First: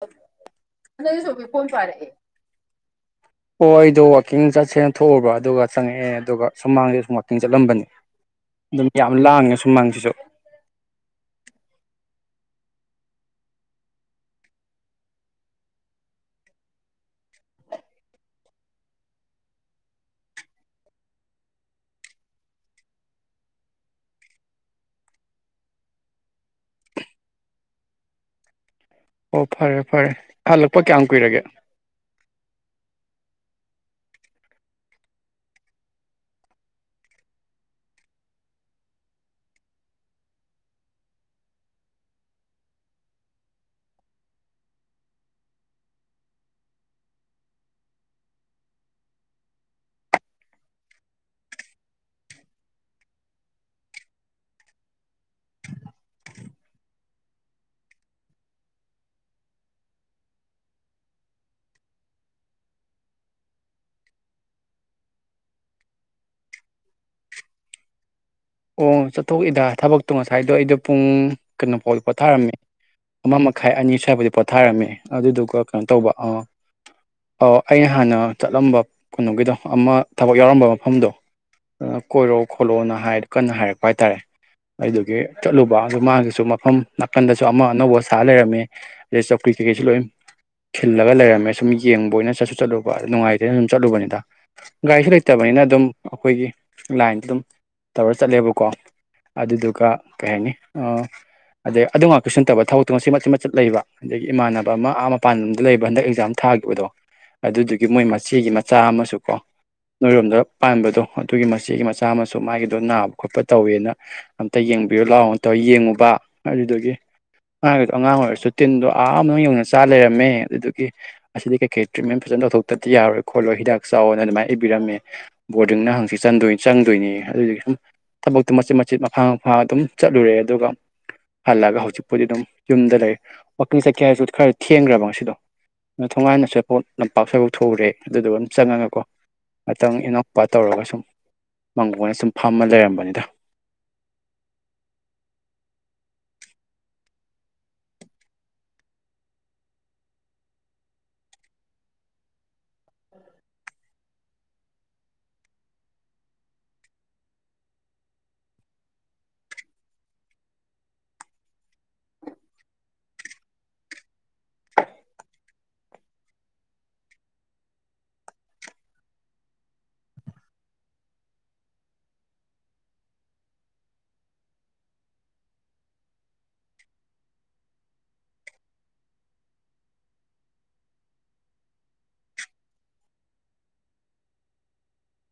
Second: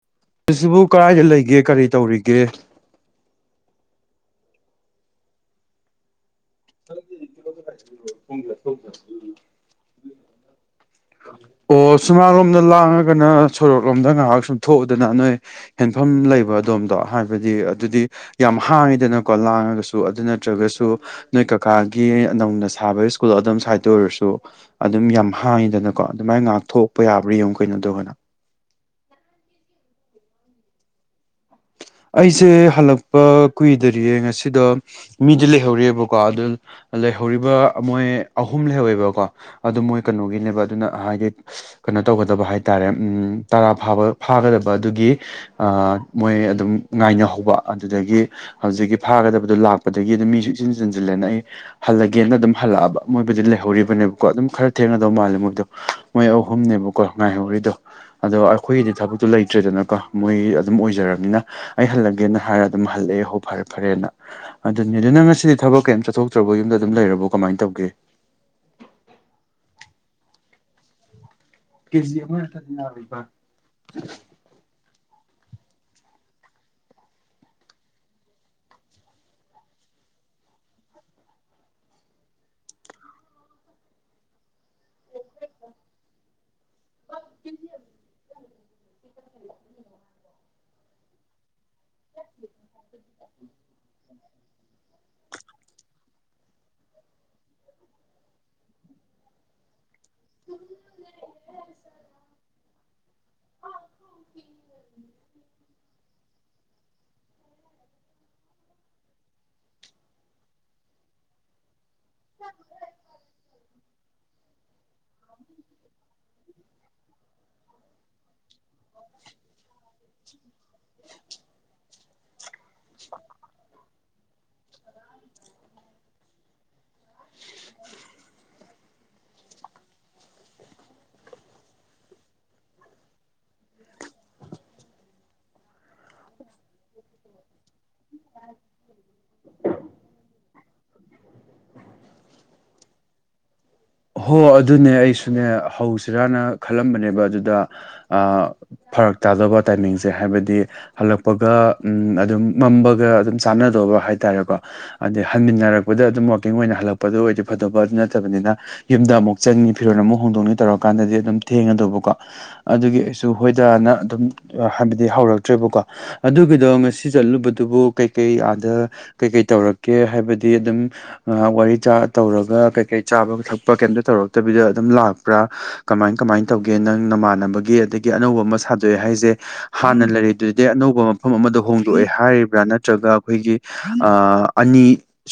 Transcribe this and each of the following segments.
[unintelligible] ꯁꯤꯕꯨ ꯀꯗꯥꯏꯗ ꯇꯀꯤꯡ ꯂꯩꯒꯦ ꯀꯔꯤ ꯇꯧꯔꯤꯒꯦ ꯆꯠꯁꯦꯅ ꯊꯣꯛꯎꯕ ꯑꯗꯨꯒ ꯆꯪꯉꯛꯑꯦ ꯑꯗꯨꯒ ꯁꯨꯃꯥꯡꯗ ꯁꯨꯝ ꯋꯥꯥꯛꯀꯤꯡ ꯆꯠꯂꯝꯕꯅꯤ ꯑꯗꯨꯝ ꯌꯥꯝ ꯂꯥꯡꯉꯦ ꯁꯨꯃꯥꯡꯁꯤꯁꯨ [inaudible] ꯑꯣ ꯁꯨꯃꯥꯡꯂꯣꯝꯗ ꯂꯥꯡꯉꯒꯅ ꯁꯣꯔꯣꯛꯂꯣꯝꯗ ꯉꯥꯏꯍꯥꯛ ꯁꯨꯝ ꯊꯣꯛꯎꯗꯅ ꯅꯣꯏ ꯍꯦꯟꯐꯝ ꯂꯩꯕ ꯑꯗꯣꯝꯗꯣ ꯍꯥꯏꯕꯗꯤ ꯑꯗꯨꯗꯤ ꯌꯥꯝ ꯍꯥꯡꯉꯤꯗꯅꯀꯣ ꯂꯥꯡꯉꯒꯁꯨ ꯑꯗꯨ ꯅꯠꯇ꯭ꯔꯒꯁꯨ ꯅꯣꯏ ꯀꯛ ꯀꯀꯥꯒꯤ ꯅꯧꯅ ꯁꯥꯕ ꯏꯁ꯭ꯀꯨꯜ ꯑꯗꯨꯝ ꯁ꯭ꯋꯥꯏꯗ ꯑꯣꯏꯔꯁꯨ ꯑꯗꯨꯝ ꯌꯥꯝ ꯍꯥꯡꯉꯤꯗꯅ ꯀꯣ ꯑꯗꯨꯃꯥꯏꯅ ꯉꯥꯛꯊꯣꯛꯄ ꯌꯥꯕ꯭ꯔꯥ ꯌꯦꯡꯉꯨ ꯀꯩꯅꯣ ꯑꯗꫭꯔꯒꯅ ꯑꯣ ꯐꯔꯦ ꯐꯔꯦ ꯍꯜꯂꯛꯄ ꯀꯌꯥꯝ ꯀꯨꯏꯔꯒꯦ ꯑꯩꯁꯦ ꯍꯜꯂꯛꯄ ꯀꯨꯏꯗꯔꯤꯌꯦ ꯉꯁꯤꯗ ꯃꯤꯗꯤ ꯂꯩꯍꯧꯔꯤꯑꯕꯀꯣ ꯑꯗꯨ ꯂꯩꯍ ꯑꯩꯅꯣ ꯍꯥꯏ ꯀꯩꯅ [unintelligible] ꯕ ꯍꯥꯏꯇꯥꯥꯔꯦ ꯎ ꯇꯔꯥꯥꯕ ꯐꯥꯒꯗꯕ ꯑꯗꯨꯒꯤ ꯃꯣꯏ ꯑꯗꯨꯝ ꯉꯥꯏꯅꯍꯧꯕ ꯑꯗꯨꯗꯒꯤ ꯍꯧꯖꯤꯛꯀꯤ ꯐꯥꯒꯗꯕꯗꯨ ꯂꯥꯛꯄꯗꯒꯤ ꯑꯗꯨꯝ ꯃꯤꯁꯨ ꯏꯛꯁꯤꯟ ꯆꯟꯁꯤꯜꯂꯦꯅ ꯑꯩ ꯍꯜꯂꯒꯦꯅ ꯑꯗꯨꯝ ꯍꯜꯂꯛꯑꯕ ꯃꯣꯏꯕꯨꯗꯤ ꯂꯩꯍꯧꯔꯤꯕꯅꯦꯕꯀꯣ ꯑꯗꯨꯝ ꯈꯔ ꯊꯦꯡꯅꯗꯧ ꯃꯥꯜꯂꯦ ꯃꯣꯏꯗꯣ ꯃꯣꯏ ꯑꯍꯨꯝꯅꯦꯕ ꯀꯣ ꯉꯥꯏꯍꯧꯔꯤꯗꯣ ꯑꯗꯣ ꯑꯩꯈꯣꯏꯒꯤꯗꯤ ꯊꯕꯛꯇꯣ ꯂꯩꯇ꯭ꯔꯦꯗꯅꯀꯣ ꯃꯣꯏ ꯑꯗꯨꯝ ꯑꯣꯏꯖꯔꯕꯅꯤꯅ ꯑꯩ ꯍꯜꯂꯒꯦꯅ ꯍꯥꯏꯔꯒ ꯑꯗꯨꯝ ꯍꯜꯂꯛꯑꯦ ꯍꯣ ꯐꯔꯦ ꯐꯔꯦꯅ ꯑꯗꯨꯅꯤ ꯑꯗꯨ ꯅꯪ ꯉꯁꯤꯗꯤ ꯊꯕꯛ ꯀꯔꯤꯝꯇ ꯆꯠꯊꯣꯛꯇ꯭ꯔꯕ ꯌꯨꯝꯗ ꯑꯗꯨꯝ ꯂꯩꯔꯕꯣ ꯀꯃꯥꯏꯅ ꯇꯧꯒꯦ ꯑꯣ ꯆꯠꯊꯣꯛꯏꯗ ꯊꯕꯛꯇꯣ ꯉꯁꯥꯏꯗꯣ ꯑꯩꯗꯣ ꯄꯨꯡ ꯀꯩꯅꯣꯐꯥꯎꯗꯤ ꯀꯦꯖꯤ ꯑꯃ ꯄꯣꯊꯥꯔꯝꯃꯤ ꯅꯠꯇ꯭ꯔꯗꯤ ꯌꯥꯔꯣꯏꯕ ꯑꯃ ꯃꯈꯥꯏ ꯑꯅꯤ ꯁ꯭ꯋꯥꯏꯕꯨꯗꯤ ꯄꯣꯊꯥꯔꯝꯃꯤ ꯑꯗꯨꯗꯨꯒ ꯀꯩꯅꯣ ꯇꯧꯕ ꯑꯥ ꯑꯣ ꯑꯩꯅ ꯍꯥꯟꯅ ꯆꯠꯂꯝꯕ ꯀꯩꯅꯣꯒꯤꯗꯣ ꯑꯃ ꯊꯕꯛ ꯌꯥꯎꯔꯝꯕ ꯃꯐꯝꯗꯣ ꯑꯗꯨ ꯀꯣꯏꯔꯣ ꯈꯣꯠꯂꯣꯅ ꯍꯥꯏꯔ ꯀꯟꯅ ꯍꯥꯏꯔꯛꯄ ꯍꯥꯏꯇꯥꯔꯦ ꯑꯗꯨꯒꯤ ꯆꯠꯂꯨꯕ ꯑꯗꯨ ꯃꯥꯒꯤꯁꯨ ꯃꯐꯝ ꯅꯥꯀꯟꯗꯁꯨ ꯑꯃ ꯑꯅꯧꯕ ꯁꯥ ꯂꯩꯔꯝꯃꯦ ꯑꯗꯩ ꯆꯧꯀ꯭ꯔꯤ ꯀꯩꯀꯩꯁꯨ ꯂꯣꯏ ꯈꯤꯜꯂꯒ ꯂꯩꯔꯝꯃꯦ ꯁꯨꯝ ꯌꯦꯡꯕ ꯑꯣꯏꯅ ꯆꯠꯁꯨ ꯆꯠꯂꯨꯕ ꯑꯗꯨꯝ ꯅꯨꯡꯉꯥꯏꯇꯦꯅ ꯁꯨꯝ ꯆꯠꯂꯨꯕꯅꯤꯗ ꯒꯥꯔꯤꯁꯨ ꯂꯩꯇꯕꯅꯤꯅ ꯑꯗꯨꯝ ꯑꯩꯈꯣꯏꯒꯤ ꯂꯥꯏꯟꯗ ꯑꯗꯨꯝ ꯇꯧꯔ ꯆꯠꯂꯦꯕꯀꯣ ꯑꯗꯨꯗꯨꯒ ꯀꯩ ꯍꯥꯏꯅꯤ ꯑꯗꯩ ꯑꯗꯨ ꯉꯥꯛꯇ ꯁꯟꯇꯕ ꯊ ꯇꯣꯆꯦ ꯃꯆꯦ ꯃꯠꯆꯠ ꯂꯩꯕ ꯑꯗꯒꯤ ꯏꯃꯥꯟꯅꯕ ꯑꯃ ꯑꯥ ꯃꯄꯥꯟ ꯂꯝꯝꯗ ꯂꯩꯕ ꯍꯟꯗꯛ ꯑꯦꯛꯖꯥꯝ ꯊꯥꯈꯤꯕꯗꯣ ꯑꯗꯨꯗꯨꯒꯤ ꯃꯣꯏ ꯃꯆꯦꯒꯤ ꯃꯆꯥ ꯑꯃꯁꯨꯀꯣ ꯅꯣꯏꯔꯣꯝꯗ ꯄꯥꯟꯕꯗꯣ ꯑꯗꯨꯒꯤ ꯃꯆꯦꯒꯤ ꯃꯆꯥ ꯆꯥꯝꯃꯁꯨ ꯃꯥꯒꯤ ꯆꯅꯥꯕ ꯈꯣꯠꯄ ꯇꯧꯋꯦꯅ ꯑꯝꯇ ꯌꯦꯡꯕꯤꯔꯣ ꯂꯥꯛꯑꯣ ꯇꯧ ꯌꯦꯡꯉꯨꯕ ꯑꯗꯨꯒꯤ ꯑꯥꯡꯗꯣ ꯑꯉꯥꯡ ꯑꯣꯏꯔꯁꯨ ꯇꯤꯟꯗꯣ ꯑꯥ ꯌꯧꯅ ꯆꯥ ꯂꯩꯔꯝꯃꯦ ꯑꯗꯨꯗꯨꯒꯤ ꯑꯁꯤꯗꯤ ꯀꯩꯀꯩ ꯇ꯭ꯔꯤꯠꯃꯦꯟ ꯐꯖꯅ ꯇꯧꯊꯣꯛꯇꯗꯤ ꯌꯥꯔꯣꯏ ꯈꯣꯠꯂꯣꯏ ꯍꯤꯗꯥꯛ ꯆꯥꯎꯋꯑꯣꯅ ꯑꯗꯨꯃꯥꯏꯅ ꯏꯕꯤꯝꯃꯦ ꯕꯣꯔꯗꯤꯡꯅ ꯍꯪꯆꯤ ꯆꯪꯗꯣꯏꯪ ꯑꯗꯨꯣꯏꯅꯦ ꯑꯗꯨꯒꯤ ꯃꯆꯤꯠ ꯃꯆꯦꯠ ꯃꯈꯥ ꯃꯥ ꯑꯗꯨꯝ ꯆꯠꯂꯨꯔꯦ ꯑꯗꯨꯒ ꯍꯜꯂꯒ ꯍꯧꯖꯤꯛꯄꯨꯗꯤ ꯑꯗꯨꯝ ꯌꯨꯝꯗ ꯂꯩ ꯋꯥꯀꯤꯜ ꯆꯀꯌꯥ ꯍꯥꯏꯁꯨ ꯈꯔ ꯊꯦꯡꯈ꯭ꯔꯦꯕ ꯉꯁꯤꯗꯣ ꯅ ꯊꯣꯉꯥꯏꯅꯁꯨꯦꯄꯣꯠ ꯂꯝꯄꯥꯛ ꯁꯐꯧ ꯊꯨꯔꯦ ꯑꯗꯨꯗꯨꯒ ꯑꯗꯨꯝ ꯆꯪꯉꯒꯀꯣ ꯉꯇꯪ ꯏꯅꯧꯄ ꯇꯧꯔꯒ ꯁꯨꯝ ꯃꯪꯒꯣꯟꯅ ꯁꯨꯝ ꯐꯥꯝꯃ ꯂꯩꯔꯝꯕꯅꯤꯗ ꯍꯣ ꯑꯗꯨꯅꯦ ꯑꯩꯁꯨꯅꯦ ꯍꯧꯁꯤꯔꯥꯅ ꯈꯜꯂꯝꯕꯅꯦꯕ ꯑꯗꯨꯗ ꯑ ꯐꯔꯛ ꯇꯥꯗꯕ ꯇꯥꯏꯃꯤꯡꯁꯦ ꯍꯥꯏꯕꯗꯤ ꯍꯜꯂꯛꯄꯒ ꯑꯗꯨꯝ ꯃꯝꯕꯒ ꯑꯗꯨꯝ ꯆꯥꯟꯅꯗꯕ ꯍꯥꯏ ꯍꯥꯏꯇꯥꯔꯦꯀꯣ ꯑꯗ ꯍꯟꯃꯤꯟꯅꯔꯛꯄꯗ ꯑꯗꯨꯝ ꯋꯥꯋꯥꯛꯀꯤꯡ ꯑꯣꯏꯅ ꯍꯜꯂꯛꯄꯗꯨ ꯑꯣꯏꯗꯤ ꯐꯗꯕ ꯑꯗꯨ ꯅꯠꯇꯕꯅꯤꯅ ꯌꯨꯝꯗ ꯑꯃꯨꯛ ꯆꯪꯉꯤ ꯐꯤꯔꯣꯜ ꯑꯃꯨꯛ ꯍꯣꯡꯗꯣꯛꯅꯤ ꯇꯧꯔꯀꯥꯟꯗꯗꯤ ꯑꯗꯨꯝ ꯊꯦꯡꯉꯗꯧꯕꯀꯣ ꯑꯗꯨꯒꯤ ꯑꯩꯁꯨ ꯍꯣꯏꯗ ꯍꯥꯏꯕꯗꯤ ꯍꯧꯔꯛꯇ꯭ꯔꯦꯣ ꯑꯗꯨꯒꯤꯗꯣ ꯉꯁꯤ ꯆꯠꯂꯨꯕꯗꯨꯕꯨ ꯀꯩ ꯀꯩ ꯑꯥ ꯀꯩ ꯀꯩ ꯇꯧꯔꯛꯀꯦ ꯍꯥꯏꯕꯗꯤ ꯑꯗꯨꯝ ꯋꯥꯔꯤ ꯇꯧꯔꯒ ꯀꯩꯀꯩ ꯆꯥꯕ ꯀꯩꯝꯇ ꯇꯧꯔꯛꯇꯕꯤꯗ ꯑꯗꯨꯝ ꯂꯥꯛꯄ꯭ꯔꯥ ꯀꯃꯥꯏ ꯀꯃꯥꯏꯅ ꯇꯧꯒꯦ ꯅꯪ ꯅꯃꯥꯟꯅꯕꯒꯤ ꯑꯗꯒꯤ ꯑꯅꯧꯕ ꯑꯃ ꯁꯥꯗꯣꯛꯑꯦ ꯍꯥꯏꯁꯦ ꯍꯥꯟꯅ ꯂꯩꯔꯤꯗꯨꯗꯤ ꯑꯅꯧꯕ ꯃꯐꯝ ꯑꯃꯗ ꯍꯣꯡꯗꯣꯛꯑꯦ ꯍꯥꯏꯔꯤꯕ꯭ꯔꯥ ꯅꯠꯇ꯭ꯔꯒ ꯑꯩꯈꯣꯏꯒꯤ ꯑꯅꯤ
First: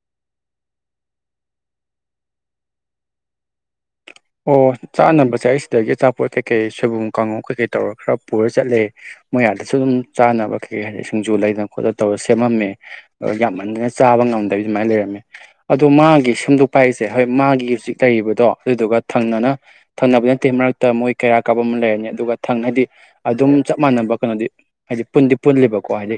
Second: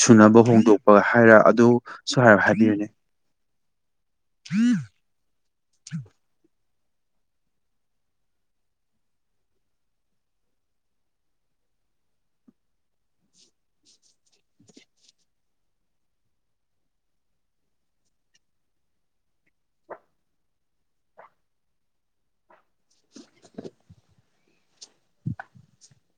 ꯁꯨꯅꯕ ꯍꯣꯡꯗꯣꯛꯄꯒ ꯍꯥꯏꯔ ꯑꯗꯨ ꯁ ꯍꯥꯏꯔ ꯍꯥꯏꯕꯤꯔꯅꯦ ꯑꯣ ꯆꯥꯅꯕꯁꯦ ꯑꯩ ꯁꯤꯗꯒꯤ ꯑꯆꯥꯄꯣꯠ ꯀꯩꯀꯩ ꯁꯣꯏꯕꯨꯝ ꯀꯥꯡꯉ ꯀꯩꯀꯩ ꯇꯧꯔ ꯈꯔ ꯄꯨꯔ ꯆꯠꯂꯦ ꯃꯌꯥꯗꯁꯨ ꯑꯗꯨꯝ ꯆꯥꯅꯕ ꯀꯩꯀꯩ ꯍꯥꯏꯗꯤ ꯁꯤꯡꯖꯨ ꯂꯩꯗꯅ ꯈꯣꯠꯇ ꯇꯧꯔꯒ ꯁꯦꯝꯃꯝꯃꯦ ꯌꯥꯝꯃꯟꯅ ꯆꯥꯕ ꯉꯝꯗꯕꯤ ꯑꯗꯨꯃꯥꯏꯅ ꯂꯩꯔꯝꯃꯦ ꯑꯗꯣ ꯃꯥꯒꯤ ꯁꯦꯝꯗꯣꯛ ꯄꯥꯏꯁꯦ ꯍꯣꯏ ꯃꯥꯒꯤ ꯍꯧꯖꯤꯛ ꯂꯩꯔꯤꯕꯗꯣ ꯑꯗꯨꯗꯨꯒ ꯊꯪꯅꯅ ꯊꯪꯅꯕ ꯅꯠꯇꯦ ꯃꯔꯛꯇ ꯃꯣꯏ ꯀꯩꯔꯥꯛ ꯀꯥꯞꯕ ꯑꯃ ꯂꯩꯔꯅꯤ ꯑꯗꯨꯒ ꯊꯪ ꯍꯥꯏꯗꯤ ꯑꯗꯨꯝ ꯆꯞ ꯃꯥꯟꯅꯕ ꯀꯩꯅꯣꯗꯤ ꯍꯥꯏꯗꯤ ꯄꯨꯟꯗꯤ ꯄꯨꯜꯂꯤꯦꯕꯀꯣ ꯍꯥꯏꯗꯤ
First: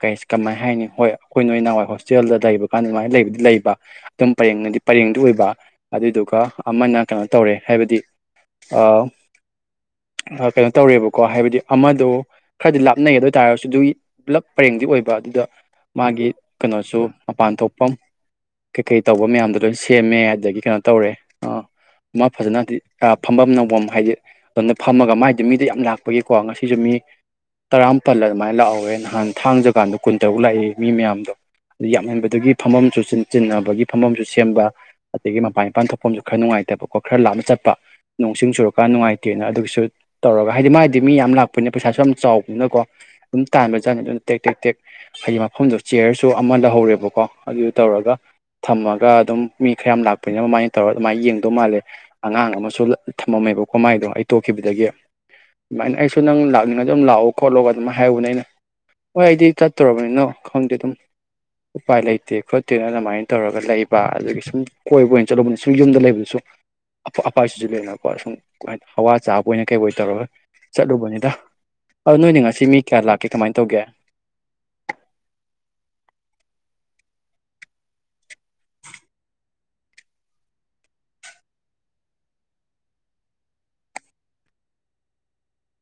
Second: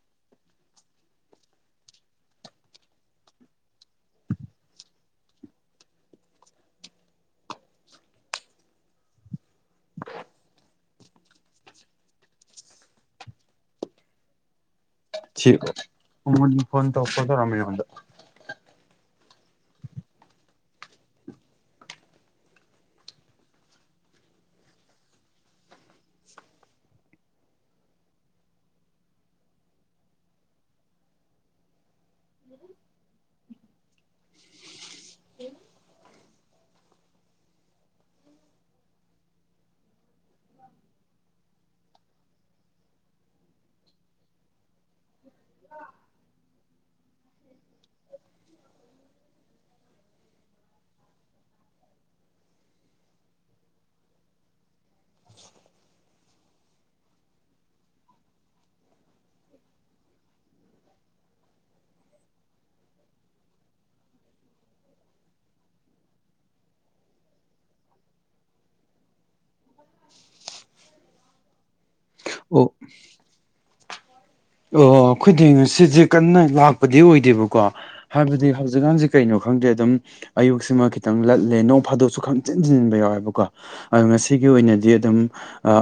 ꯀ ꯀꯃꯥꯏꯅ ꯍꯥꯏꯅꯤ ꯍꯣꯏ ꯑꯩꯈꯣꯏ ꯅꯣꯏ ꯅꯍꯋꯥꯏ ꯍꯣꯁꯇꯦꯜꯗ ꯂꯩꯕ ꯀꯥꯟꯗ ꯑꯗꯨꯃꯥꯏꯅ ꯂꯩꯕꯗꯤ ꯂꯩꯕ ꯑꯗꯨꯝ ꯄꯔꯦꯡ ꯅꯗꯤ ꯄꯔꯦꯡꯗꯨ ꯑꯣꯏꯕ ꯑꯗꯨꯗꯨꯒ ꯑꯃꯅ ꯀꯩꯅꯣ ꯇꯧꯔꯦ ꯍꯥꯏꯕꯗꯤ ꯀꯩꯅꯣ ꯇꯧꯔꯦꯕꯀꯣ ꯍꯥꯏꯕꯗꯤ ꯑꯃꯗꯣ ꯈꯔꯗꯤ ꯂꯥꯞꯅꯩꯒꯗ ꯑꯣꯏ ꯇꯥꯔꯒꯁꯨ ꯑꯗꯨꯒꯤ ꯄꯨꯂꯞ ꯄꯔꯦꯡꯗꯤ ꯑꯣꯏꯕ ꯑꯗꯨꯗ ꯁꯤ ꯃꯥꯒꯤ ꯎꯃꯣꯟꯒꯤ ꯐꯣꯟ ꯀꯩꯅꯣꯁꯨ ꯇꯧꯔꯛꯄ ꯇꯧꯔꯝꯃꯦ ꯃꯄꯥꯟ ꯑꯩꯉꯣꯟꯗ ꯊꯣꯛꯐꯝ ꯀꯩꯀꯩ ꯇꯧꯕ ꯃꯌꯥꯝꯗꯣ ꯂꯣꯏ ꯁꯦꯝꯃꯦ ꯑꯗꯒꯤ ꯀꯩꯅꯣ ꯇꯧꯔꯦ ꯑ ꯃꯥ ꯐꯖꯅ ꯍꯥꯏꯗꯤ ꯐꯝꯐꯝ ꯅꯝꯐꯝ ꯍꯥꯏꯗꯤ ꯑꯗꯨꯅ ꯐꯝꯃꯒ ꯃꯥꯥꯏꯗꯤ ꯃꯤꯗ ꯌꯥꯝ ꯂꯥꯛꯄꯒꯤꯀꯣ ꯉꯁꯤꯁꯨ ꯃꯤ ꯇꯔꯥꯃꯥꯄꯜ ꯑꯗꯨꯃꯥꯏꯅ ꯂꯥꯛꯍꯧꯋꯦ ꯅꯍꯥꯟ ꯊꯥꯡꯖꯀꯥꯟꯗ ꯀꯨꯟ ꯇꯔꯨꯛ ꯂꯥꯛꯏꯦ ꯃꯤ ꯃꯌꯥꯝꯗꯣ ꯑꯗꯨ ꯌꯥꯝꯃꯦꯟꯕꯗꯨꯒꯤ ꯐꯝꯃꯝꯁꯨ ꯆꯤꯟꯅꯕꯒꯤ ꯐꯝꯃꯝꯁꯨ ꯁꯦꯝꯕ ꯑꯗꯒꯤ ꯃꯄꯥꯟ ꯃꯄꯥꯟ ꯊꯣꯛꯐꯝꯁꯨ ꯈꯔ ꯅꯨꯡꯉꯥꯏꯇꯕꯀꯣ ꯈꯔ ꯂꯥꯞꯅ ꯆꯠꯄ ꯅꯣꯡꯁꯤꯡ ꯆꯨꯔꯀꯥꯟ ꯅꯨꯡꯉꯥꯏꯇꯦꯅ ꯑꯗꯨꯒꯤꯁꯨ ꯇꯧꯔꯒ ꯍꯥꯏꯗꯤ ꯃꯥꯒꯤꯗꯤ ꯃꯤ ꯌꯥꯝ ꯂꯥꯛꯄꯅꯤꯅ ꯄꯩꯁꯥꯁꯨ ꯌꯥꯝ ꯆꯥꯎꯕꯅꯤꯅꯀꯣ ꯑꯗꯨꯝ ꯇꯥꯟꯕꯖꯥꯠꯅꯤ ꯑꯗꯨꯅ ꯇꯦꯛ ꯇꯦꯛ ꯇꯦꯛ ꯍꯥꯏꯗꯤ ꯃꯐꯝꯗꯣ ꯆꯤꯌꯔꯁꯨ ꯑꯃ ꯂꯧꯍꯧꯔꯦꯕꯀꯣ ꯑꯗꯨ ꯇꯧꯔꯒ ꯊꯝꯃꯒ ꯑꯗꯨꯝ ꯃꯤ ꯈꯔꯌꯥꯝ ꯂꯥꯛꯄꯅꯤꯅ ꯑꯗꯨꯃꯥꯏꯅ ꯇꯧꯔꯒ ꯑꯗꯨꯃꯥꯏꯅ ꯌꯦꯡꯗꯧ ꯃꯥꯜꯂꯦ ꯑꯉꯥꯡ ꯑꯃꯁꯨ ꯊꯝꯃꯝꯃꯦꯕ ꯀꯣꯃꯥꯏꯗꯣ ꯑꯩ ꯇꯣꯛꯈꯤꯕꯗꯒꯤ ꯑꯗꯨꯃꯥꯏꯅ ꯑꯩꯁꯨ ꯅꯪ ꯂꯥꯛ ꯅ ꯑꯗꯨꯝ ꯂꯥꯛꯑꯣ ꯈꯣꯠꯂꯣꯒ ꯑꯗꯨꯝ ꯍꯥꯏꯍꯧꯕꯅꯦ ꯑꯩꯅ ꯍꯣꯏ ꯑꯩꯗꯤ ꯆꯠꯇꯨꯔꯕꯅꯤꯅꯣ ꯈꯪꯗꯦ ꯑꯗꯨꯝ ꯎꯄꯥꯏ ꯂꯩꯇꯦ ꯈꯣꯠꯇꯦꯅ ꯑꯗꯨꯃꯥꯏꯅ ꯇꯧꯔꯒ ꯂꯩꯕ ꯑꯗꯨꯗꯒꯤ ꯁꯨꯝ ꯀꯣꯏꯕ ꯑꯣꯏꯅ ꯆꯠꯂꯨꯕꯅꯤ ꯁꯨꯝ ꯌꯨꯝꯗ ꯂꯩꯕꯁꯨ ꯑ ꯑꯄꯥꯁꯤꯁꯨ ꯂꯩꯅꯀꯣ ꯁꯨꯝ ꯍꯋꯥ ꯆꯥꯕ ꯑꯣꯏꯅ ꯀꯩ ꯇꯧꯔꯒ ꯆꯠꯂꯨꯕꯅꯤꯅ ꯑ ꯅꯣꯏꯅꯦ ꯑꯣ ꯉꯁꯤ ꯃꯤ ꯀꯌꯥ ꯂꯥꯛꯀꯦ ꯀꯃꯥꯏꯅ ꯇꯧꯒꯦ ꯑꯣ ꯈꯨꯗꯤꯡ ꯁꯤꯁꯦ ꯀꯟꯅ ꯂꯥꯛꯄꯗꯤ ꯑꯣꯏꯗꯦꯕꯀꯣ ꯍꯥꯏꯕꯗꯤ ꯍꯧꯖꯤꯛꯀꯥꯟꯁꯦ ꯀꯩꯅꯣ ꯈꯪꯗꯦ ꯑꯗꯨꯝ ꯑꯌꯨꯛꯁꯤꯃ ꯈꯤꯇꯪ ꯂꯠꯂꯦ ꯅꯣꯡ ꯐꯥꯗꯣꯛꯁꯨ ꯈꯪꯆꯤꯟꯁꯤꯟꯟꯕ ꯌꯥꯎꯋꯦꯕꯀꯣ ꯑꯣ ꯉꯁꯤꯒꯤ ꯒꯤ ꯑꯣꯏꯅꯗꯤ ꯑꯗꯨꯝ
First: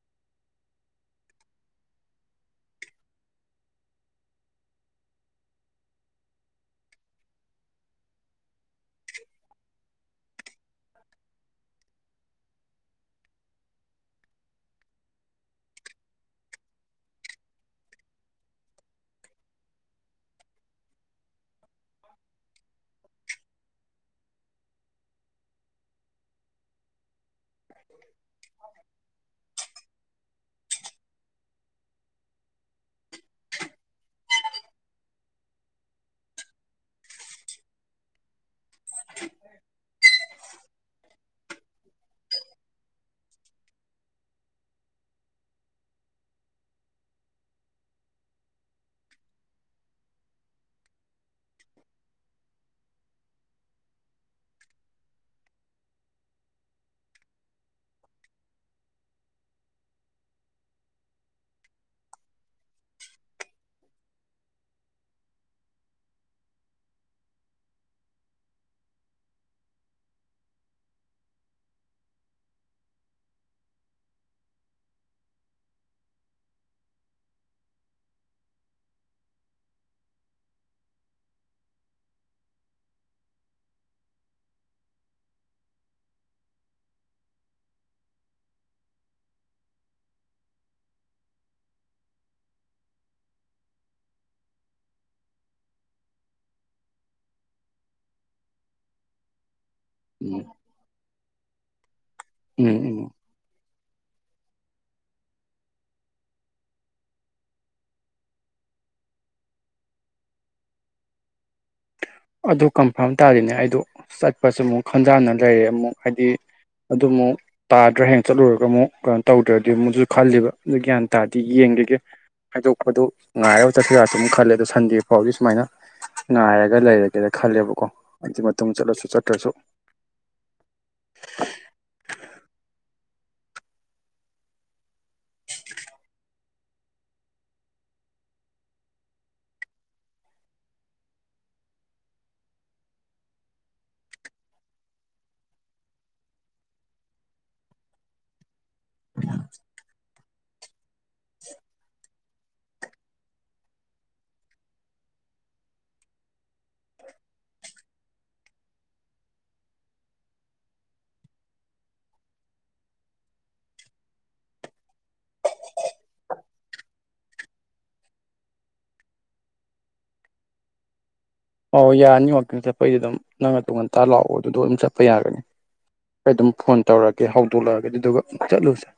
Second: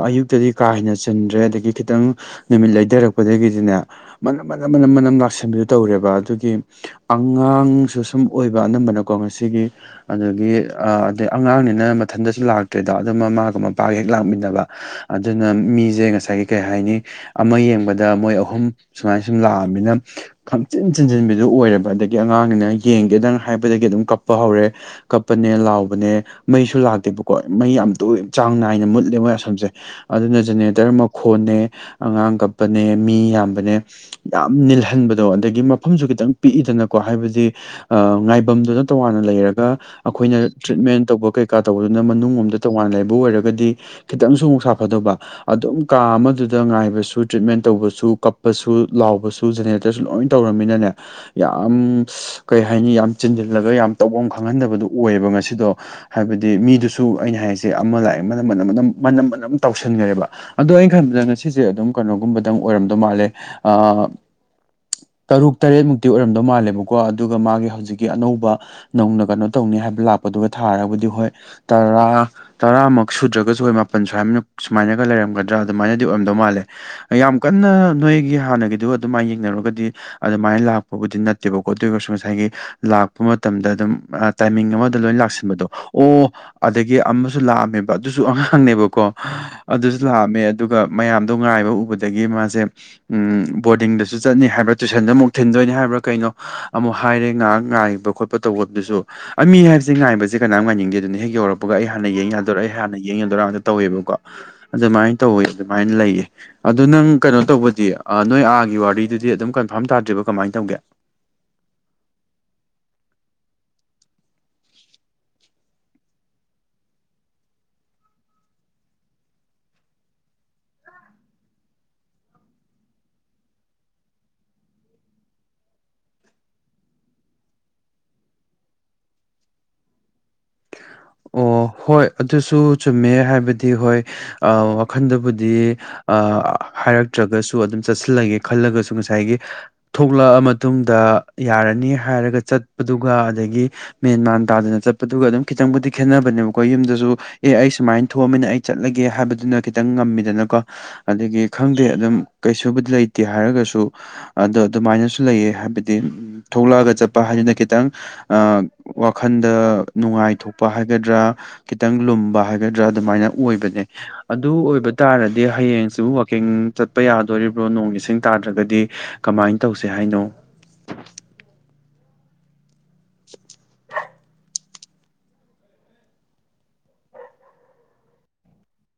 ꯑꯌꯨꯛꯇꯗꯤ ꯀꯥ ꯍꯦꯟꯅ ꯆꯟꯗ꯭ꯔꯦ ꯑꯗꯒꯤ ꯈꯤꯇꯪ ꯅꯨꯃꯤꯠ ꯂꯩꯊꯔꯛꯄ ꯗꯒꯤꯗꯤꯅꯦ ꯃꯅꯝ ꯃꯅꯝ ꯃꯅꯝ ꯃꯅꯝ ꯂꯥꯛꯁꯟꯕꯤꯗꯨ ꯇꯧꯔꯦꯕ ꯑꯗꯨꯒꯤ ꯑꯉꯥꯡꯁꯨ ꯁꯨꯝ ꯑꯣꯏꯕ ꯑꯅꯝꯕꯅꯀꯣ ꯉꯁꯤꯒꯤ ꯑꯗꯨꯒꯤ ꯑꯗꯩ ꯑꯉꯥꯡꯅꯤꯅ ꯃꯊꯟꯗꯁꯨ ꯂꯥꯛꯇ꯭ꯔꯦꯗ ꯑꯗꯨꯝ ꯃꯃꯥꯒꯥ ꯃꯄꯥꯒꯥ ꯍꯛ ꯂꯛꯃꯤꯟꯅꯕ ꯑꯗꯨꯅ ꯃꯤꯖꯦ ꯉꯥꯁꯥꯏꯒꯤ ꯀꯩ ꯍꯥꯌꯅꯤ ꯑꯃꯥ ꯌꯦꯡꯕꯗ ꯗ ꯃꯣꯏ ꯑꯍꯨꯝ ꯁꯨꯃꯥꯏ ꯁꯨꯝ ꯂꯥꯛꯑꯃꯤꯅ ꯈꯪꯆꯤꯟ ꯆꯤꯟꯖꯤꯟꯕꯤꯗꯨ ꯑꯣꯏꯔꯦꯕ ꯑꯗꯒꯤ ꯑꯉꯥꯡꯅꯤꯅ ꯌꯦꯡ ꯌꯦꯡꯒꯦꯗꯪ ꯍꯥꯏꯕꯗꯒꯤ ꯑꯗꯨꯝ ꯀꯞꯄ ꯍꯧꯔꯦ ꯀꯞꯄꯅꯦ ꯂꯥꯎꯕꯅꯦ ꯃꯩꯁꯨ ꯂꯥꯛꯇꯦꯕꯀꯣ ꯃꯩ ꯌꯥꯝ ꯇꯣꯏ ꯆꯥꯡ ꯅꯥꯏꯅ ꯃꯨꯠꯂꯦ ꯃꯣꯏ ꯑꯁꯝꯁꯦ ꯑꯗꯨꯅ ꯖꯦꯅꯦꯔꯦꯇꯔ ꯃꯈꯣꯟꯅꯦ ꯑꯉꯥꯡ ꯀꯞ ꯄꯅꯦ ꯃꯤ ꯌꯥꯝꯕꯅꯦ ꯌꯥꯝ ꯅꯤꯜꯍꯟꯕꯗꯣ ꯑꯗꯒꯤ ꯃꯐꯝꯁꯨ ꯈꯤꯇꯪ ꯄꯤꯛꯏꯗꯅꯀꯣ ꯍꯥꯏꯕꯗꯤ ꯑ ꯉꯥꯏꯐꯝꯗꯨꯅ ꯇꯣꯉꯥꯟꯅ ꯂꯩꯔꯒ ꯑꯩꯈꯣꯏꯅ ꯇ꯭ꯔꯤꯠꯃꯦꯟ ꯇꯧꯕ ꯀꯩꯀꯥ ꯇꯧꯕꯗꯨꯅ ꯃꯅꯨꯡꯔꯣꯝꯗ ꯇꯣꯉꯥꯟꯅ ꯂꯩꯕ ꯑꯣꯏꯔꯒꯗꯤ ꯈꯤꯇꯪꯁꯨ ꯑꯃꯨꯛ ꯁꯥꯐꯗꯧꯕ ꯑꯗꯨꯝ ꯀꯥ ꯑꯃꯗꯨꯗ ꯉꯥꯏꯕꯁꯨ ꯇ꯭ꯔꯤꯠꯃꯦꯟ ꯇꯧꯕꯁꯨ ꯀꯞꯄꯁꯨ ꯂꯥꯎꯕꯁꯨ ꯖꯦꯅꯦꯔꯦꯇꯔꯁꯨ ꯂꯣꯏ ꯇꯧꯔꯃꯤꯅꯅꯦ ꯌꯥꯝ ꯀꯩ ꯍꯥꯏꯅꯤ ꯌꯥꯝ ꯆꯤꯟꯁꯤꯜꯂꯒ ꯌꯥꯝ ꯇꯧꯐꯝ ꯈꯪꯍꯟꯗꯕꯗꯨ ꯑꯣꯏꯌꯦꯕ ꯉꯁꯤꯗꯣ ꯍꯥꯏꯕꯗꯤ ꯃꯤꯗꯨꯁꯨ ꯑꯩꯅ ꯍꯥꯏꯔꯤꯁꯦ ꯑꯃ ꯂꯥꯛꯑꯦ ꯃꯅ ꯃꯅꯝ ꯃꯅꯝ ꯃꯅꯝ ꯃꯅꯝ ꯇꯧꯁꯤꯟꯈ꯭ꯔꯦꯕ ꯑꯗꯣ ꯑꯩꯅ ꯈꯟꯕꯗ ꯉꯁꯤꯁꯦ ꯑꯗꯨꯝ ꯀꯩꯅꯣꯒꯨꯝꯕꯗꯪ ꯑꯣꯏꯔꯝꯗꯧ ꯃꯥꯜꯂꯦ ꯑ ꯇꯔꯨꯛ ꯇꯔꯦꯠ ꯃꯨꯛꯇꯤ ꯑꯣꯏꯔꯝꯗꯧ ꯃꯥꯜꯂꯦꯕꯀꯣ ꯑꯗꯨꯒ ꯃꯥꯒꯤ ꯍꯧꯖꯤꯛꯀꯤ ꯑꯅꯧꯕ ꯅꯧꯅ ꯀꯩꯅꯣ ꯇꯧꯅꯤ ꯍꯥꯌꯕ ꯂꯥꯛꯄꯗꯨꯒ ꯊꯥꯔꯒꯗꯤ ꯍꯣꯌ ꯇꯔꯥ ꯇꯔꯥꯃꯛ ꯁꯨꯗꯔꯥꯒꯥꯁꯨ ꯍꯣꯌ ꯃꯄꯟ ꯁꯋ꯭ꯥꯏꯝ ꯅ ꯁꯨꯃꯥꯏꯅꯒ ꯂꯩꯔꯝꯒꯗ꯭ꯔꯥ ꯑꯗꯨꯃꯥꯏꯅꯗꯤ ꯑꯣꯏꯔꯝꯗꯧ ꯃꯥꯜꯂꯦ ꯌꯥꯝ ꯀꯟꯅ ꯅꯣꯏꯒꯤ ꯍꯥꯟꯅꯒꯤꯗꯨ ꯑꯗꯨꯃꯥꯏꯅ ꯌꯦꯡꯅꯔꯨꯔꯒꯗꯤ ꯑꯗꯨꯃꯥꯏꯅ ꯂꯥꯛꯄꯕꯨꯗꯤ ꯅꯠꯇꯦꯕꯀꯣ ꯑꯗꯨ ꯑꯣꯏꯔꯒꯁꯨ ꯉꯁꯥꯏꯒꯤ ꯂꯥꯛꯄ ꯃꯇꯝꯗ ꯑꯗꯨꯝ ꯇꯥꯏꯃꯤꯡ ꯑꯃꯗ ꯂꯣꯏ ꯂꯥꯛꯁꯤꯟꯕꯗꯣ ꯑꯣ ꯑꯗꯒꯤ ꯑꯃꯁꯨ ꯂꯥꯛꯑꯝꯃꯦꯕ ꯑꯗꯨꯁꯨ ꯑꯉꯥꯡꯅꯦꯕꯀꯣ ꯑꯗꯨꯁꯨ ꯂꯥꯛꯑꯝꯃꯦ ꯑꯗꯨꯒ ꯃꯌꯥꯝ ꯑꯗꯣ ꯉꯥꯏꯕ ꯎꯕꯗꯒꯤ ꯃꯥꯁꯦ ꯕꯣꯔꯗꯤꯡꯗꯁꯨ ꯆꯠꯅꯤ ꯍꯥꯏꯕ꯭ꯔꯥ ꯇꯨꯏꯁꯟꯗ ꯑꯃꯨꯛ ꯊꯤꯟꯗꯣꯏꯅꯤ ꯍꯥꯏꯕ꯭ꯔꯥ ꯀꯩꯅꯣ ꯑꯃꯨꯛ ꯍꯥꯏꯔꯦ ꯉꯥꯏꯍꯥꯛ ꯉꯥꯏꯕ ꯈꯣꯠꯄ ꯇꯧꯕꯗꯨꯁꯨ ꯑ ꯃꯤ ꯍꯥꯏ ꯁꯤ ꯉꯥꯏꯕꯁꯤ ꯎꯝ ꯀꯅꯥꯝ ꯉꯥꯏꯅꯤꯡꯗꯦꯗꯅ ꯍꯦꯛ ꯌꯧꯔꯛꯄ ꯑꯩ ꯍꯥꯟꯅ ꯌꯦꯡ ꯌꯥꯗꯣꯔ ꯑꯩ ꯍꯥꯟꯅ ꯎꯝ ꯌꯦꯡ ꯌꯗꯣꯔ ꯇꯧꯋꯦꯕꯀꯣ ꯑꯗꯨꯃꯥꯏꯅ ꯇꯧꯋꯤ ꯑꯗꯨꯃꯥꯏꯅ ꯂꯩꯌꯦ ꯑꯗꯨ ꯅꯪ ꯀꯩꯅꯣ ꯇꯧꯕꯗꯤ ꯅꯣꯏ ꯑꯥꯒꯤ ꯋꯥꯔꯤꯗꯨꯗꯤ ꯑꯗꯨꯝ ꯀꯟꯐꯥꯔꯝ ꯇꯥꯗ꯭ꯔꯤꯕ ꯀꯃꯥꯏ ꯇꯧꯒꯦ [inaudible] ꯑꯗꯨ ꯀꯟꯐꯥꯔꯝ ꯇꯥꯔꯤꯅꯦ ꯍꯥꯏꯗꯨ ꯆꯠꯄꯁꯤ ꯑꯃꯨꯛ ꯈꯟꯖꯥꯟꯅ ꯂꯩꯔꯦ ꯑꯃꯨꯛ ꯍꯥꯏꯗꯤ ꯑꯗꯨ ꯑꯃꯨꯛ ꯇꯥꯗ꯭ꯔ ꯍꯌꯦꯡ ꯆꯠꯂꯨꯔꯒ ꯑꯃꯨꯛ ꯀꯩꯅꯣ ꯇꯧꯗ꯭ꯔꯗꯤ ꯑꯃꯨꯛꯁꯨ ꯈꯜꯂꯤꯕ ꯑꯗꯨ ꯒ꯭ꯌꯥꯟ ꯇꯥꯗꯦ ꯌꯦꯡ ꯌꯦꯡꯒꯤꯒꯦ [unintelligible] ꯍꯥꯏꯗꯣꯛꯄꯗꯨ ꯉꯥꯏꯔꯒ ꯆꯠꯄ ꯌꯥꯁꯨ ꯑꯗꯨ ꯈꯜꯂꯦ ꯑꯗꯣ ꯁꯟꯗꯦ ꯐꯥꯎꯗꯤ ꯁꯨꯃꯥꯏꯅ ꯉꯥꯏꯔꯒ ꯂꯩꯔꯒꯦ ꯀꯩꯗ ꯈꯜꯂꯦꯕꯀꯣ ꯑꯗꯨꯏ ꯃꯇꯨꯡ ꯆꯠꯂꯁꯨ ꯆꯠꯇ꯭ꯔꯁꯨ ꯑꯣ ꯍꯣꯏ ꯑꯗꯨꯁꯨ ꯆꯨꯝꯃꯦ ꯍꯥꯏꯕꯗꯤ ꯍꯣꯏ ꯋꯥꯈꯟꯗꯕꯨꯗꯤ ꯑꯩ ꯍꯥꯏꯔꯛꯇ꯭ꯔꯒꯁꯨ ꯑꯗꯨꯝ ꯆꯠꯁꯤꯜꯂꯒꯦ ꯈꯜꯂꯒꯁꯨ ꯉꯁꯥꯏꯒꯤ ꯊꯣꯛꯂꯛꯑ ꯃꯇꯨꯡꯗ ꯑꯩ ꯌꯥꯔꯅꯤ ꯍꯥꯏꯔꯒ ꯆꯠꯄꯗꯨꯒ ꯃꯦꯟꯃꯥꯟ ꯇꯥꯗꯅ ꯆꯠꯄꯗꯨꯒ ꯑꯗꯨꯝ ꯈꯤꯇꯪꯕꯨꯗꯤ ꯈꯦꯠꯅꯕꯅꯦꯕꯀꯣ ꯌꯨꯝꯗꯁꯨ ꯑꯦ ꯑꯩ ꯁꯨꯃꯥꯏꯟ ꯊꯣꯑꯝꯃꯤꯅ ꯑꯩ ꯆꯠꯂꯒꯦ ꯍꯥꯏꯕꯗꯨꯅ ꯈꯤꯇꯪ ꯉꯝꯃꯤꯗꯅꯕ ꯀꯑꯣ ꯑꯗꯒꯤ ꯈꯪꯗꯦ ꯑꯗꯨꯝ ꯀꯩꯁꯨꯕꯨꯗꯤ ꯂꯩꯇꯦ ꯍꯥꯏꯔꯒꯁꯨ ꯑꯗꯣ ꯑꯗꯨꯃꯥꯏꯅꯁꯨ ꯂꯩꯌꯦ ꯍꯥꯏꯕꯗꯤ ꯊꯣꯛꯂꯛꯑꯒ ꯆꯠꯄ ꯍꯥꯏꯗꯨꯅ ꯈꯤꯇꯪ ꯋꯥꯈꯜꯗ ꯅꯨꯡꯉꯥꯏꯊꯣꯛ ꯄ ꯍꯥꯏꯒꯗ꯭ꯔꯥ ꯈꯤꯇꯪ ꯂꯨꯝꯕ ꯍꯥꯏꯒꯗ꯭ꯔꯥ ꯑꯗꯨꯃꯥꯏꯅ ꯑꯣꯏꯕꯅꯦ ꯑꯗꯨ ꯑꯣꯏꯕ ꯇꯥꯔꯗꯤ ꯍꯌꯦꯡꯁꯨ ꯋꯥꯛꯀꯤꯡ ꯆꯠꯄ ꯌꯥꯗꯣꯔꯤꯕ꯭ꯔꯣ ꯅꯣꯡ ꯂꯤꯁꯤꯡ ꯇꯥꯗ꯭ꯔꯒꯗꯤ ꯀꯃꯥꯏꯅ ꯇꯧꯁꯦ ꯍꯥꯏꯅꯣ ꯑꯣ ꯌꯥꯅꯤ ꯋꯥꯛꯀꯤꯡ ꯆꯠꯄꯩꯗꯤ ꯑꯗꯨꯝ ꯅꯪ ꯑꯗꯨꯝ ꯉꯥꯟꯇꯥ ꯂꯥꯛꯑꯣ ꯑꯗꯨꯗ ꯑꯗꯨꯝ ꯆꯠ ꯆꯠꯄ ꯌꯥꯒꯅꯤ ꯑꯩ ꯑꯗꯨꯝ ꯐꯣꯟ ꯇꯧꯔꯛꯑꯒꯦ ꯍꯧꯗꯣꯛꯂꯛꯑꯒꯦ ꯑꯗꯨꯏꯗꯨꯒ ꯆꯠꯂꯨꯁꯦ [inaudible]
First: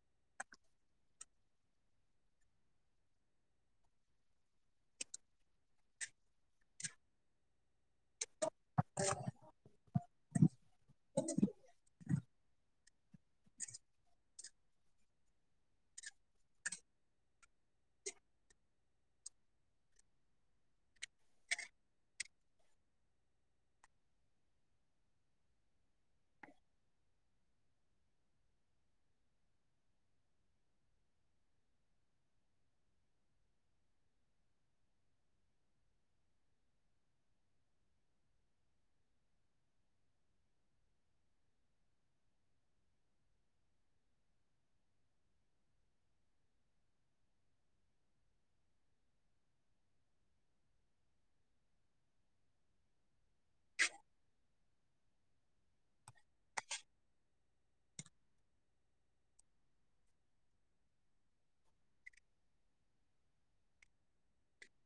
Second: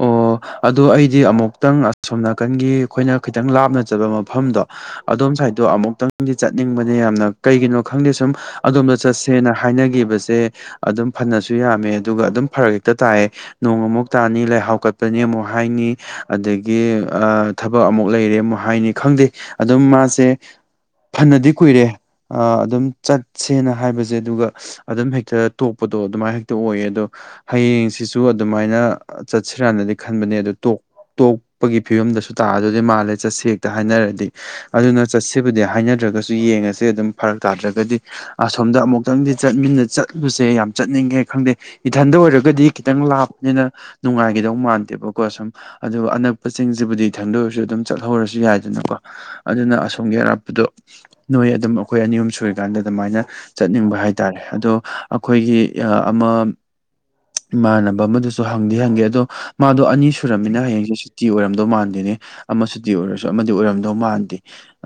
ꯑꯣ ꯑꯗꯣ ꯑꯩꯗꯤ ꯑꯃꯨꯛꯇꯪ ꯑꯁꯣꯝ ꯅꯥꯀꯟꯒꯤ ꯑꯩꯈꯣꯏꯅ ꯈꯤꯇꯪ ꯂꯥꯞꯅ ꯆꯠꯄ ꯃꯐꯝꯗꯣ ꯑꯗꯨꯝ ꯁꯥꯏꯠꯇꯣ ꯑꯃꯨꯛꯇꯪꯗꯤ ꯆꯠꯅꯤꯡꯕꯅꯦ ꯌꯥꯝꯅ ꯀꯩꯒꯤꯅꯣ ꯈꯪꯗꯦ ꯁꯨꯝ ꯑꯗꯣꯝꯗ ꯆꯠꯁꯦꯅ ꯍꯥꯏꯅꯒꯤꯕꯁꯦ ꯑꯗꯨꯝ ꯐꯅꯁꯨ ꯌꯥꯝꯃꯦ ꯑꯗꯨꯒ ꯑꯗꯨꯝ ꯐꯔꯛ ꯍꯦꯛꯇ ꯇꯥꯏ ꯅꯣꯡ ꯑꯃꯨꯛ ꯇꯥꯅꯤ ꯂꯩ ꯍꯥꯎꯀꯠꯄꯅꯦ ꯑꯃꯨꯛ ꯍꯥꯏꯅꯤ ꯑꯗꯒꯤ ꯑ ꯊꯕꯛ ꯑꯃꯨꯛ ꯂꯩꯔꯦ ꯑꯃꯨꯛ ꯍꯥꯏꯅꯤ ꯈꯪꯗꯦ ꯑꯗꯨꯝ ꯃꯥꯁꯦ ꯐꯅꯗꯤ ꯀꯨꯏꯔꯦ ꯑꯗꯨꯝ ꯆꯠꯁꯦꯅ ꯍꯥꯏꯕꯁꯦ ꯑꯗꯨꯒ ꯑꯗꯨꯝ ꯍꯦꯛꯇ ꯇꯣꯛꯄ ꯑꯗꯣ ꯑꯗꯨꯃꯥꯏ ꯍꯦꯛꯇ ꯑꯣꯏꯌꯦ ꯑꯗꯣ ꯍꯌꯦꯡꯁꯤꯁꯨ ꯑꯗꯨꯃꯥꯏꯅ ꯆꯠꯁꯤꯔꯅꯗꯤ ꯈꯟꯕꯅꯦ ꯑꯗꯨ ꯇꯣꯛ ꯇꯣꯛꯄꯒꯤ ꯐꯤꯕꯝꯗꯁꯨ ꯇꯥꯗꯣꯗꯤ ꯃꯥꯜꯂꯦ ꯆꯠꯁꯤ ꯍꯦꯛꯇ ꯍꯥꯏꯅꯔꯗꯤ ꯑꯗꯨꯅ ꯆꯠꯁꯤꯕꯨꯗꯤ ꯍꯥꯏꯅꯗ꯭ꯔ ꯭ꯔ ꯌꯦꯡꯉꯁꯦ ꯑꯗꯨꯝ ꯐꯔꯛ ꯇꯥꯗ꯭ꯔꯒꯗꯤ ꯑꯁꯣꯝꯗ ꯑꯃꯨꯛꯇꯪꯗꯤ ꯆꯠꯃꯤꯟꯅ ꯆꯠꯂꯨꯁꯦ ꯌꯥꯝ ꯆꯠꯅꯤꯡ ꯈꯪꯗꯦ ꯏꯊꯟꯗ ꯑꯣꯏꯔꯒꯗꯤ ꯈꯤꯇꯪ ꯂꯥꯞꯄꯅꯤꯅ ꯅꯨꯡꯉꯥꯏꯈꯤꯗꯧ ꯃꯥꯟꯗꯦꯕꯀꯣ ꯁꯨꯝ ꯑꯗꯨꯒ ꯑꯅꯛꯄꯁꯤꯡꯁꯤꯕꯨꯗꯤ ꯈꯪꯗꯣꯏꯔꯁꯨ ꯑꯗꯨꯝ ꯆꯠꯍꯧꯔꯁꯨ ꯌꯥꯏꯗꯅꯀꯣ ꯑꯗꯨꯅ ꯑꯁꯣꯝꯒꯤ ꯑꯔꯥꯞꯄꯗꯣ ꯅꯣꯏ ꯑꯗꯨꯝ ꯑꯩꯈꯣꯏ ꯑꯅꯤ ꯑꯍꯨꯝ ꯁꯨꯔꯤꯀꯥꯟꯗ ꯑꯗꯨꯃꯥꯏꯅ ꯆꯠꯅꯤꯡꯕ ꯍꯥꯏ ꯍꯥꯏꯇꯥꯔꯦ ꯑꯣ ꯑꯩꯈꯣꯏꯒꯤ ꯏꯃꯥꯟꯅꯕ ꯑꯃ ꯍꯪꯗꯤꯦ ꯍꯪꯒꯦ ꯑꯗꯣ ꯃꯥꯗꯣ ꯑꯅꯤ ꯁꯨꯔꯝꯃꯤꯅ ꯍꯌꯦꯡꯁꯦ ꯁꯨꯇꯤ ꯑꯣꯏꯔꯝꯗꯧ ꯃꯥꯟꯗꯦꯅꯦ ꯑꯃ ꯁꯨꯇꯤ ꯑꯣꯏꯔꯁꯨ ꯑꯃꯗꯤ ꯑꯣꯏꯔꯝꯗꯧ ꯃꯥꯟꯗꯦ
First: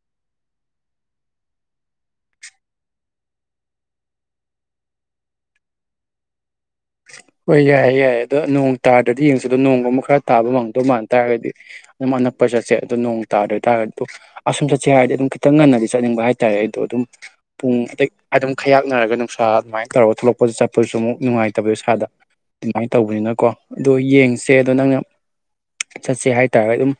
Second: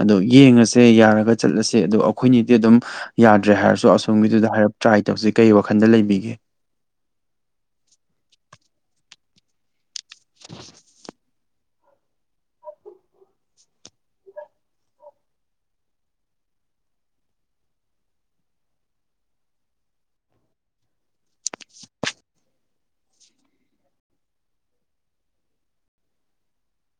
ꯑꯣ ꯌꯦꯁꯦ ꯌꯥꯔ ꯆꯠꯂꯁꯦ ꯑ ꯑꯩꯈꯣꯏꯗꯤ ꯑꯗꯨꯝ ꯌꯥꯗ꯭ꯔꯦ ꯍꯥꯏ ꯍꯥꯏꯔꯁꯨ ꯑꯁꯣꯝꯒꯤꯗꯨꯗ ꯍꯥꯏ ꯇ꯭ꯔꯥꯏ ꯇꯧꯁꯤ ꯀꯩ ꯋꯥꯈꯟꯗ ꯂꯩꯕꯤꯒꯦ ꯍꯣꯏ ꯌꯥꯏꯌꯦꯦ ꯌꯥꯏꯌꯦꯦ ꯑꯗꯣ ꯅꯣꯡ ꯇꯥꯗ꯭ꯔꯗꯤ ꯌꯦꯡꯁꯤꯗꯣ ꯅꯣꯡꯒꯨꯝꯕ ꯈꯔ ꯇꯥꯕ ꯃꯪꯗꯧ ꯃꯥꯟ ꯇꯥꯔꯒꯗꯤ ꯑꯗꯨꯝ ꯑꯅꯛꯄ ꯆꯠꯁꯦ ꯑꯗꯨꯣ ꯅꯣꯡ ꯇꯥꯗꯣꯏ ꯍꯥꯏꯇꯥꯥꯔꯒꯗꯤ ꯑꯗꯨ ꯑꯁꯨꯝ ꯆꯠꯁꯦ ꯍꯥꯏꯔꯗꯤ ꯑꯗꯨꯝ ꯈꯤꯇꯪ ꯉꯟꯅꯗꯤ ꯆꯠꯅꯤꯡꯕ ꯍꯥꯏꯇꯥꯔꯦ ꯑꯩꯗꯣ ꯑꯗꯨꯝ ꯄꯨꯡ ꯑꯗꯩ ꯑꯗꯨꯝ ꯈꯌꯥꯛꯅꯔꯒ ꯅꯨꯡꯁꯥ ꯑꯗꯨꯃꯥꯏꯅ ꯇꯧꯔꯒ ꯊꯣꯛꯂꯛꯄꯗ ꯆꯠꯄꯁꯨ ꯑꯃꯨꯛ ꯅꯨꯡꯉꯥꯏ ꯇꯕꯣ ꯏꯁꯥꯗ ꯑꯗꯨꯃꯥꯏꯅ ꯇꯧꯕꯅꯤꯅꯀꯣ ꯑꯗꯣ ꯌꯦꯡꯁꯦ ꯑꯗꯣ ꯅꯪꯅ ꯆꯠꯁꯦ ꯍꯥꯏꯇꯥꯔꯦ ꯑꯗꯨꯝ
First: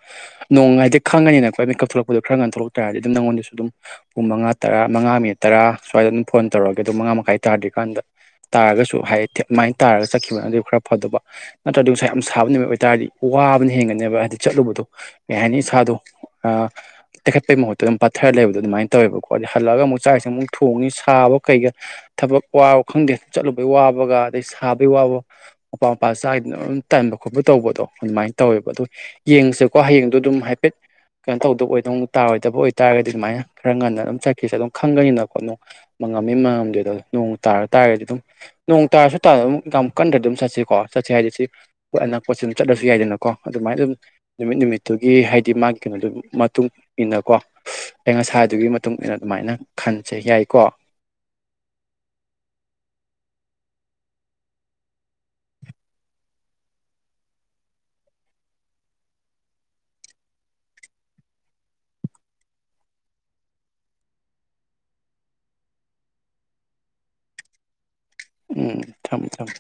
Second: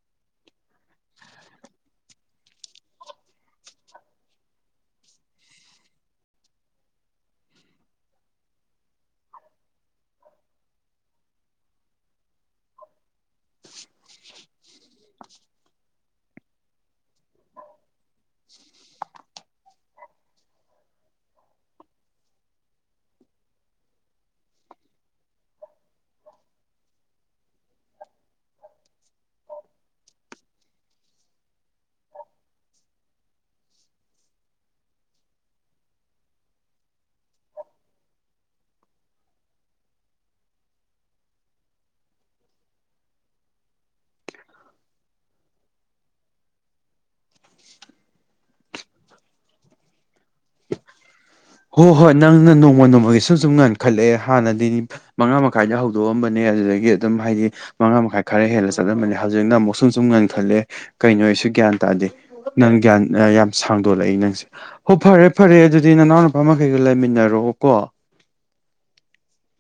ꯅꯣꯡꯃ ꯍꯥꯏꯗꯤ ꯈꯪꯉꯅꯤꯅ ꯑꯩꯣꯏ ꯀꯞꯊꯂꯛꯄꯗꯣ ꯈꯔ ꯉ ꯊꯣꯛꯂꯛ ꯇꯥꯔꯒꯗꯤ ꯑꯗꯨꯝ ꯅꯪꯉꯣꯟꯗꯁꯨ ꯑꯗꯨꯝ ꯄꯨꯡ ꯃꯉꯥ ꯇꯔꯥ ꯃꯉꯥ ꯃꯤꯅꯤꯠ ꯇꯔꯥ ꯁ꯭ꯋꯥꯏꯗ ꯑꯗꯨꯝ ꯐꯣꯟ ꯇꯧꯔꯛꯑꯒꯦ ꯑꯗꯨꯣ ꯃꯉꯥ ꯃꯈꯥꯏ ꯇꯥꯗ꯭ꯔꯤꯀꯥꯟꯗ ꯇꯥꯔꯒꯁꯨ ꯍꯥꯏꯌꯦꯠꯇꯦ ꯁꯨꯃꯥꯏꯅ ꯇꯥꯔꯒ ꯆꯠꯈꯤꯕꯅ ꯑꯗꯨ ꯈꯔ ꯐꯗꯕ ꯅꯠꯇ꯭ꯔꯗꯤ ꯉꯁꯥꯏ ꯌꯥꯝ ꯁꯥꯕ ꯅꯨꯃꯤꯠ ꯑꯣꯏꯇꯥꯥꯔꯗꯤ ꯋꯥꯕꯅ ꯍꯦꯟꯒꯅꯦꯕ ꯍꯥꯏꯗꯤ ꯆꯠꯂꯨꯕꯗꯣ ꯀꯩ ꯍꯥꯏꯅꯤ ꯏꯁꯥꯗꯣ ꯇꯩꯈꯠꯄꯒꯤ ꯃꯍꯨꯠꯇ ꯑꯗꯨꯝ ꯄꯠꯊꯔ ꯂꯩꯕꯗꯣ ꯑꯗꯨꯃꯥꯏꯅ ꯇꯧꯋꯦꯕꯀꯣ ꯑꯗ ꯍꯜꯂꯛꯑꯒ ꯑꯃꯨꯛ ꯆꯥꯛꯁꯦ ꯑꯃꯨꯛ ꯊꯣꯡꯉꯤ ꯁꯥꯕ ꯀꯩꯒ ꯊꯕꯛ ꯋꯥꯕ ꯈꯪꯗꯦ ꯆꯠꯂꯨꯕꯩ ꯋꯥꯕꯒ ꯑꯗꯩ ꯁꯥꯕꯒꯤ ꯋꯥꯕ ꯃꯄꯥ ꯃꯄꯥ ꯆꯥꯗꯅ ꯑꯗꯨꯝ ꯇꯟꯥꯟꯕ ꯈꯣꯠꯄ ꯇꯧꯕꯗꯣ ꯑꯗꯨꯃꯥꯏꯅ ꯇꯧꯋꯦꯕ ꯑ ꯍꯌꯦꯡꯁꯦꯀꯣ ꯍꯌꯦꯡꯗꯣ ꯑꯗꯨꯝ ꯍꯥꯏꯐꯦꯠ ꯀꯩꯅꯣ ꯇꯧꯗꯕ ꯑꯣꯏꯗ ꯇꯥꯔꯣꯏꯗꯕ ꯑꯣꯏꯕꯇꯥꯥꯔꯒꯗꯤ ꯑꯗꯨꯃꯥꯏꯅ ꯈꯔ ꯉꯟꯅ ꯑꯗꯨꯝ ꯆꯠꯈꯤꯁꯦ ꯑꯗꯨꯝ ꯈꯪꯒꯅꯤꯅ ꯈꯣꯠꯅꯅꯨꯡ ꯉꯝꯃꯤ ꯃꯉꯝꯗꯦꯗ ꯅꯣꯡ ꯇꯥꯔ ꯇꯥꯔꯒꯗꯤ ꯑꯗꯨꯝ ꯅꯣꯡ ꯇꯥꯔꯁꯨ ꯍꯞꯇꯥꯗ ꯑꯗꯨ ꯌꯥꯝ ꯀꯟꯗ꯭ꯔ ꯑꯗꯨꯝ ꯆꯠꯁꯤꯀꯣ ꯆꯠꯁꯦ ꯍꯥꯏꯗꯤ ꯁꯤꯣꯏ ꯑꯅꯛꯄꯁꯤ ꯑꯗꯨꯝ ꯆꯠꯂꯁꯨ ꯌꯥꯏꯗꯅꯀꯣ ꯑꯗꯨꯃꯥꯏꯅ ꯑꯗꯨꯝ ꯅꯨꯃꯤꯠ ꯅꯨꯃꯤꯠꯇꯨꯒꯤ ꯍꯥꯏꯗꯤ ꯃꯥꯒꯤ ꯀꯩꯅꯣꯗꯨꯒꯤ ꯃꯇꯨꯡ ꯏꯟꯅꯀꯣ ꯑ ꯉꯁꯥꯗꯨꯒꯤ ꯃꯇꯨꯡ ꯏꯟꯅ ꯑꯗꯨꯃꯥꯏꯅ ꯈꯟꯁꯦ ꯌꯥꯏꯀꯣ ꯍꯣꯏ ꯍꯣꯏ ꯅꯪꯅ ꯅꯣꯡꯃ ꯅꯣꯡꯃꯒꯤ ꯁꯨꯝ ꯁꯨꯝ ꯉꯟꯈꯠꯂꯛꯑꯦ ꯍꯥꯟꯅꯗꯤ ꯃꯉꯥ ꯃꯈꯥꯏꯗ ꯍꯧꯗꯣꯛꯑꯝꯕꯅꯦ ꯑꯗꯨꯗꯒꯤ ꯑꯗꯨꯝ ꯍꯥꯏꯗꯤ ꯃꯉꯥ ꯃꯈꯥꯏ ꯈꯔ ꯍꯦꯜꯂ ꯆꯠꯂꯝꯕꯅꯤ ꯍꯧꯖꯤꯛꯅ ꯑꯃꯨꯛ ꯁꯨꯝ ꯁꯨꯝ ꯉꯟꯈꯠꯂꯦ ꯀꯩꯅꯣ ꯒ꯭ꯌꯥꯟ ꯇꯥꯔꯦ ꯅ ꯒ꯭ꯌꯥ ꯌꯥꯝ ꯁꯥꯡꯗꯣꯂꯛꯏ ꯅꯪꯁꯦ ꯍꯣꯏ ꯐꯔꯦ ꯐꯔꯦ ꯑꯗꯨꯗꯤ ꯅꯪꯅꯥꯎ ꯈꯣꯏ ꯃꯈꯩꯒ ꯂꯩꯃꯤꯟꯅꯔꯛꯑꯣꯀꯣ ꯎꯝ ꯊꯝꯃꯦ ꯊꯝꯃꯦ